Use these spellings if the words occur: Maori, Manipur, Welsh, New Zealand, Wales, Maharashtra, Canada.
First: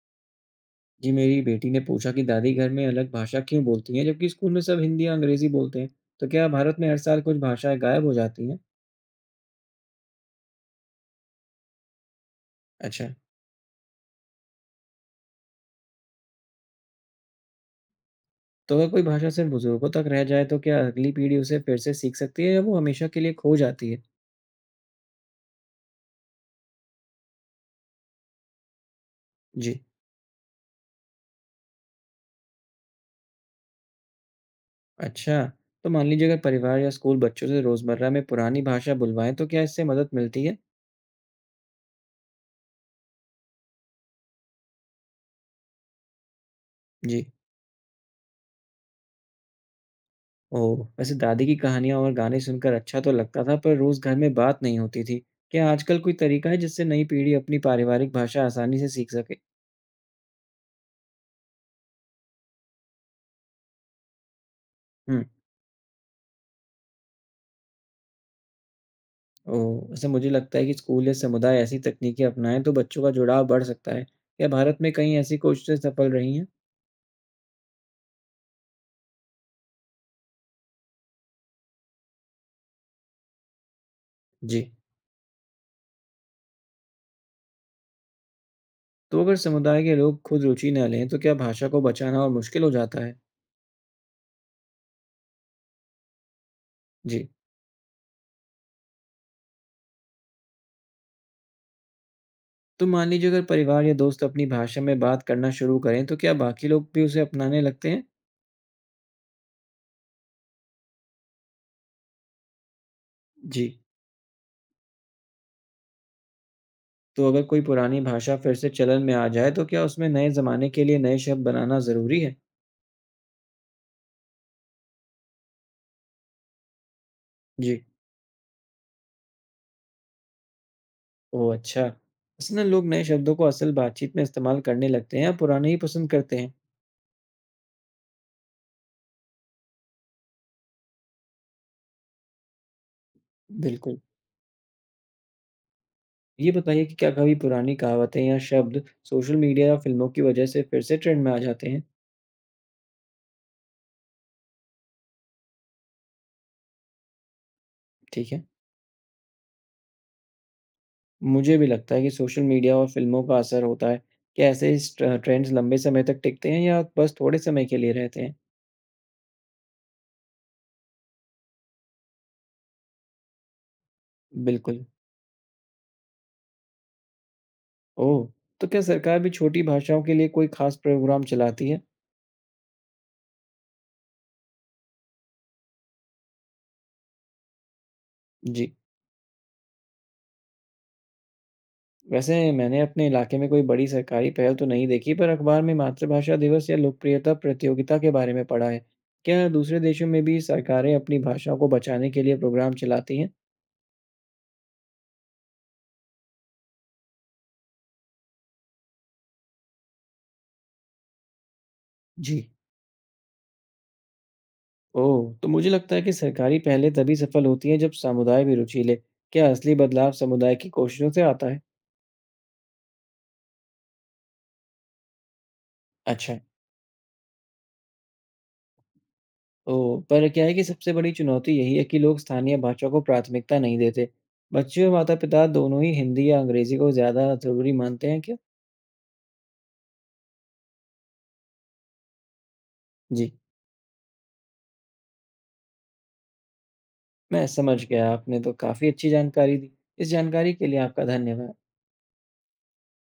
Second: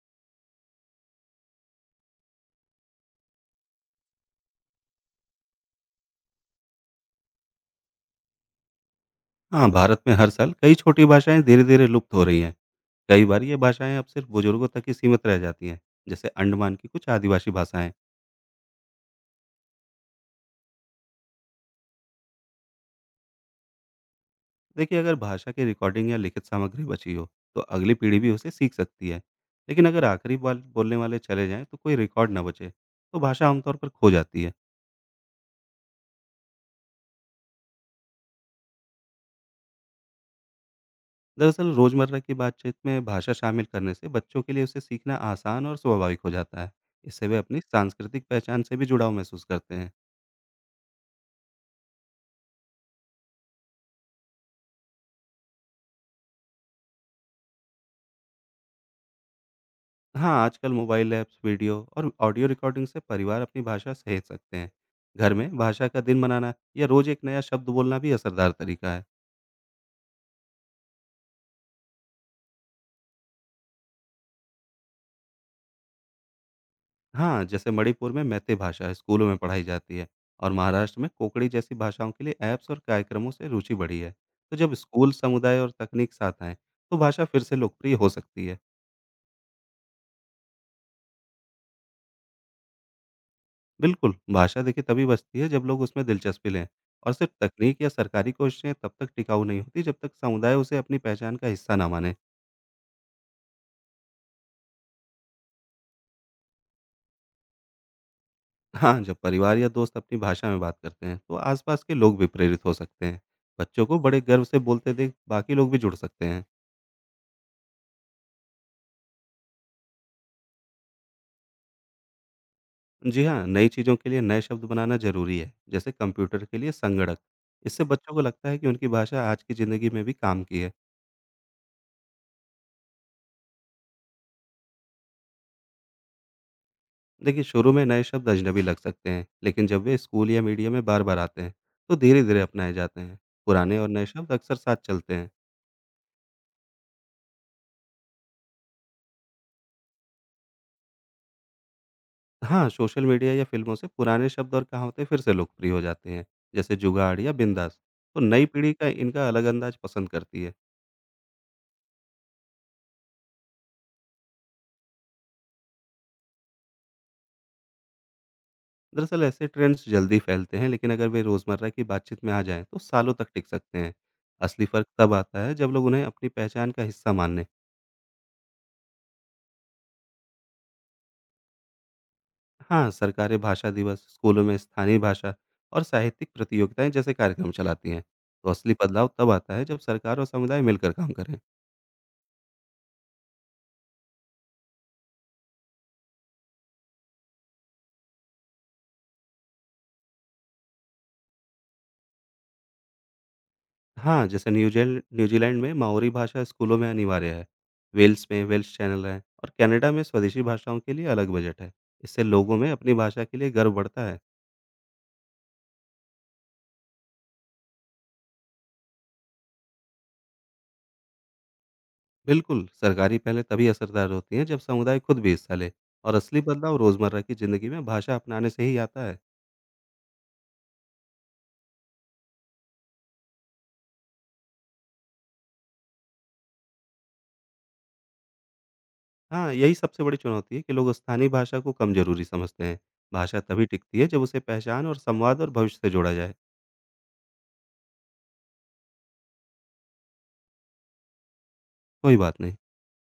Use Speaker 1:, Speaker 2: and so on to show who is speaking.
Speaker 1: जी, मेरी बेटी ने पूछा कि दादी घर में अलग भाषा क्यों बोलती हैं, जबकि स्कूल में सब हिंदी या अंग्रेजी बोलते हैं। तो क्या भारत में हर साल कुछ भाषाएं गायब हो जाती हैं?
Speaker 2: हाँ, भारत में हर साल कई छोटी भाषाएं धीरे-धीरे लुप्त हो रही हैं।
Speaker 1: अच्छा,
Speaker 2: कई बार ये भाषाएं अब सिर्फ बुजुर्गों तक ही सीमित रह जाती हैं, जैसे अंडमान की कुछ आदिवासी भाषाएं।
Speaker 1: तो अगर कोई भाषा सिर्फ बुजुर्गों तक रह जाए, तो क्या अगली पीढ़ी उसे फिर से सीख सकती है या वो हमेशा के लिए खो जाती है?
Speaker 2: देखिए, अगर भाषा की रिकॉर्डिंग या लिखित सामग्री बची हो, तो अगली पीढ़ी भी उसे सीख सकती है।
Speaker 1: जी,
Speaker 2: लेकिन अगर आखिरी बार बोलने वाले चले जाएं, तो कोई रिकॉर्ड ना बचे, तो भाषा आमतौर पर खो जाती है।
Speaker 1: अच्छा, तो मान लीजिए अगर परिवार या स्कूल बच्चों से रोजमर्रा में पुरानी भाषा बुलवाएं, तो क्या इससे मदद मिलती है?
Speaker 2: दरअसल, रोजमर्रा की बातचीत में भाषा शामिल करने से बच्चों के लिए उसे सीखना आसान और स्वाभाविक हो जाता है।
Speaker 1: जी,
Speaker 2: इससे वे अपनी सांस्कृतिक पहचान से भी जुड़ाव महसूस करते हैं।
Speaker 1: ओह, वैसे दादी की कहानियां और गाने सुनकर अच्छा तो लगता था, पर रोज घर में बात नहीं होती थी। क्या आजकल कोई तरीका है जिससे नई पीढ़ी अपनी पारिवारिक भाषा आसानी से सीख सके?
Speaker 2: हाँ, आजकल मोबाइल ऐप्स, वीडियो और ऑडियो रिकॉर्डिंग से परिवार अपनी भाषा सहेज सकते हैं।
Speaker 1: हुँ।
Speaker 2: घर में भाषा का दिन मनाना या रोज़ एक नया शब्द बोलना भी असरदार तरीका है।
Speaker 1: ओह! वैसे मुझे लगता है कि स्कूल या समुदाय ऐसी तकनीकें अपनाएँ तो बच्चों का जुड़ाव बढ़ सकता है। क्या भारत में कहीं ऐसी कोशिशें सफल रही हैं?
Speaker 2: हाँ, जैसे मणिपुर में मैते भाषा स्कूलों में पढ़ाई जाती है और महाराष्ट्र में कोंकणी जैसी भाषाओं के लिए ऐप्स और कार्यक्रमों से रुचि बढ़ी है। तो
Speaker 1: जी।
Speaker 2: जब स्कूल, समुदाय और तकनीक साथ आएँ, तो भाषा फिर से लोकप्रिय हो सकती है।
Speaker 1: तो अगर समुदाय के लोग खुद रुचि न लें तो क्या भाषा को बचाना और मुश्किल हो जाता है?
Speaker 2: बिल्कुल, भाषा देखिए तभी बचती है जब लोग उसमें दिलचस्पी लें और
Speaker 1: जी।
Speaker 2: सिर्फ तकनीक या सरकारी कोशिशें तब तक टिकाऊ नहीं होती, जब तक समुदाय उसे अपनी पहचान का हिस्सा ना माने।
Speaker 1: तो मान लीजिए अगर परिवार या दोस्त अपनी भाषा में बात करना शुरू करें तो क्या बाकी लोग भी उसे अपनाने लगते हैं?
Speaker 2: हाँ, जब परिवार या दोस्त अपनी भाषा में बात करते हैं, तो आसपास के लोग भी प्रेरित हो सकते हैं।
Speaker 1: जी।
Speaker 2: बच्चों को बड़े गर्व से बोलते देख बाकी लोग भी जुड़ सकते हैं।
Speaker 1: तो अगर कोई पुरानी भाषा फिर से चलन में आ जाए तो क्या उसमें नए ज़माने के लिए नए शब्द बनाना ज़रूरी है?
Speaker 2: जी हाँ, नई चीज़ों के लिए नए शब्द बनाना ज़रूरी है, जैसे कंप्यूटर के लिए संगणक।
Speaker 1: जी।
Speaker 2: इससे बच्चों को लगता है कि उनकी भाषा आज की ज़िंदगी में भी काम की है।
Speaker 1: ओह अच्छा! असल में लोग नए शब्दों को असल बातचीत में इस्तेमाल करने लगते हैं या पुराने ही पसंद करते हैं।
Speaker 2: देखिए, शुरू में नए शब्द अजनबी लग सकते हैं, लेकिन जब वे स्कूल या मीडिया में बार-बार आते हैं, तो धीरे-धीरे अपनाए जाते हैं। पुराने और
Speaker 1: बिल्कुल।
Speaker 2: नए शब्द अक्सर साथ चलते हैं।
Speaker 1: ये बताइए कि क्या कभी पुरानी कहावतें या शब्द सोशल मीडिया या फ़िल्मों की वजह से फिर से ट्रेंड में आ जाते हैं?
Speaker 2: हाँ, सोशल मीडिया या फ़िल्मों से पुराने शब्द और कहावतें फिर से लोकप्रिय हो जाती हैं, जैसे जुगाड़ या बिंदास। तो
Speaker 1: ठीक है।
Speaker 2: नई पीढ़ी का इनका अलग अंदाज पसंद करती है।
Speaker 1: मुझे भी लगता है कि सोशल मीडिया और फ़िल्मों का असर होता है। क्या ऐसे इस ट्र ट्रेंड्स लंबे समय तक टिकते हैं या बस थोड़े समय के लिए रहते हैं?
Speaker 2: दरअसल ऐसे ट्रेंड्स जल्दी फैलते हैं, लेकिन अगर वे रोज़मर्रा की बातचीत में आ जाएँ, तो सालों तक टिक सकते हैं। असली
Speaker 1: बिल्कुल।
Speaker 2: फ़र्क तब आता है, जब लोग उन्हें अपनी पहचान का हिस्सा मान लें।
Speaker 1: ओह! तो क्या सरकार भी छोटी भाषाओं के लिए कोई ख़ास प्रोग्राम चलाती है?
Speaker 2: हाँ, सरकारें भाषा दिवस, स्कूलों में स्थानीय भाषा और साहित्यिक प्रतियोगिताएँ जैसे कार्यक्रम चलाती हैं। तो
Speaker 1: जी।
Speaker 2: असली बदलाव तब आता है, जब सरकार और समुदाय मिलकर काम करें।
Speaker 1: वैसे मैंने अपने इलाके में कोई बड़ी सरकारी पहल तो नहीं देखी पर अखबार में मातृभाषा दिवस या लोकप्रियता प्रतियोगिता के बारे में पढ़ा है। क्या दूसरे देशों में भी सरकारें अपनी भाषा को बचाने के लिए प्रोग्राम चलाती हैं?
Speaker 2: हाँ, जैसे न्यूज़ीलैंड में माओरी भाषा स्कूलों में अनिवार्य है। वेल्स में वेल्श चैनल है और कनाडा में स्वदेशी भाषाओं के लिए अलग बजट है। इससे
Speaker 1: जी।
Speaker 2: लोगों में अपनी भाषा के लिए गर्व बढ़ता है।
Speaker 1: ओह, तो मुझे लगता है कि सरकारी पहलें तभी सफल होती हैं जब समुदाय भी रुचि ले। क्या असली बदलाव समुदाय की कोशिशों से आता है?
Speaker 2: बिल्कुल, सरकारी पहले तभी असरदार होती हैं जब समुदाय खुद भी हिस्सा ले और
Speaker 1: अच्छा।
Speaker 2: असली बदलाव रोज़मर्रा की ज़िंदगी में भाषा अपनाने से ही आता है।
Speaker 1: ओह, पर क्या है कि सबसे बड़ी चुनौती यही है कि लोग स्थानीय भाषा को प्राथमिकता नहीं देते। बच्चे और माता-पिता दोनों ही हिंदी या अंग्रेजी को ज़्यादा जरूरी मानते हैं क्या?
Speaker 2: हाँ, यही सबसे बड़ी चुनौती है कि लोग स्थानीय भाषा को कम ज़रूरी समझते हैं।
Speaker 1: जी।
Speaker 2: भाषा तभी टिकती है जब उसे पहचान और संवाद और भविष्य से जोड़ा जाए।
Speaker 1: मैं समझ गया, आपने तो काफ़ी अच्छी जानकारी दी। इस जानकारी के लिए आपका धन्यवाद।
Speaker 2: कोई बात नहीं।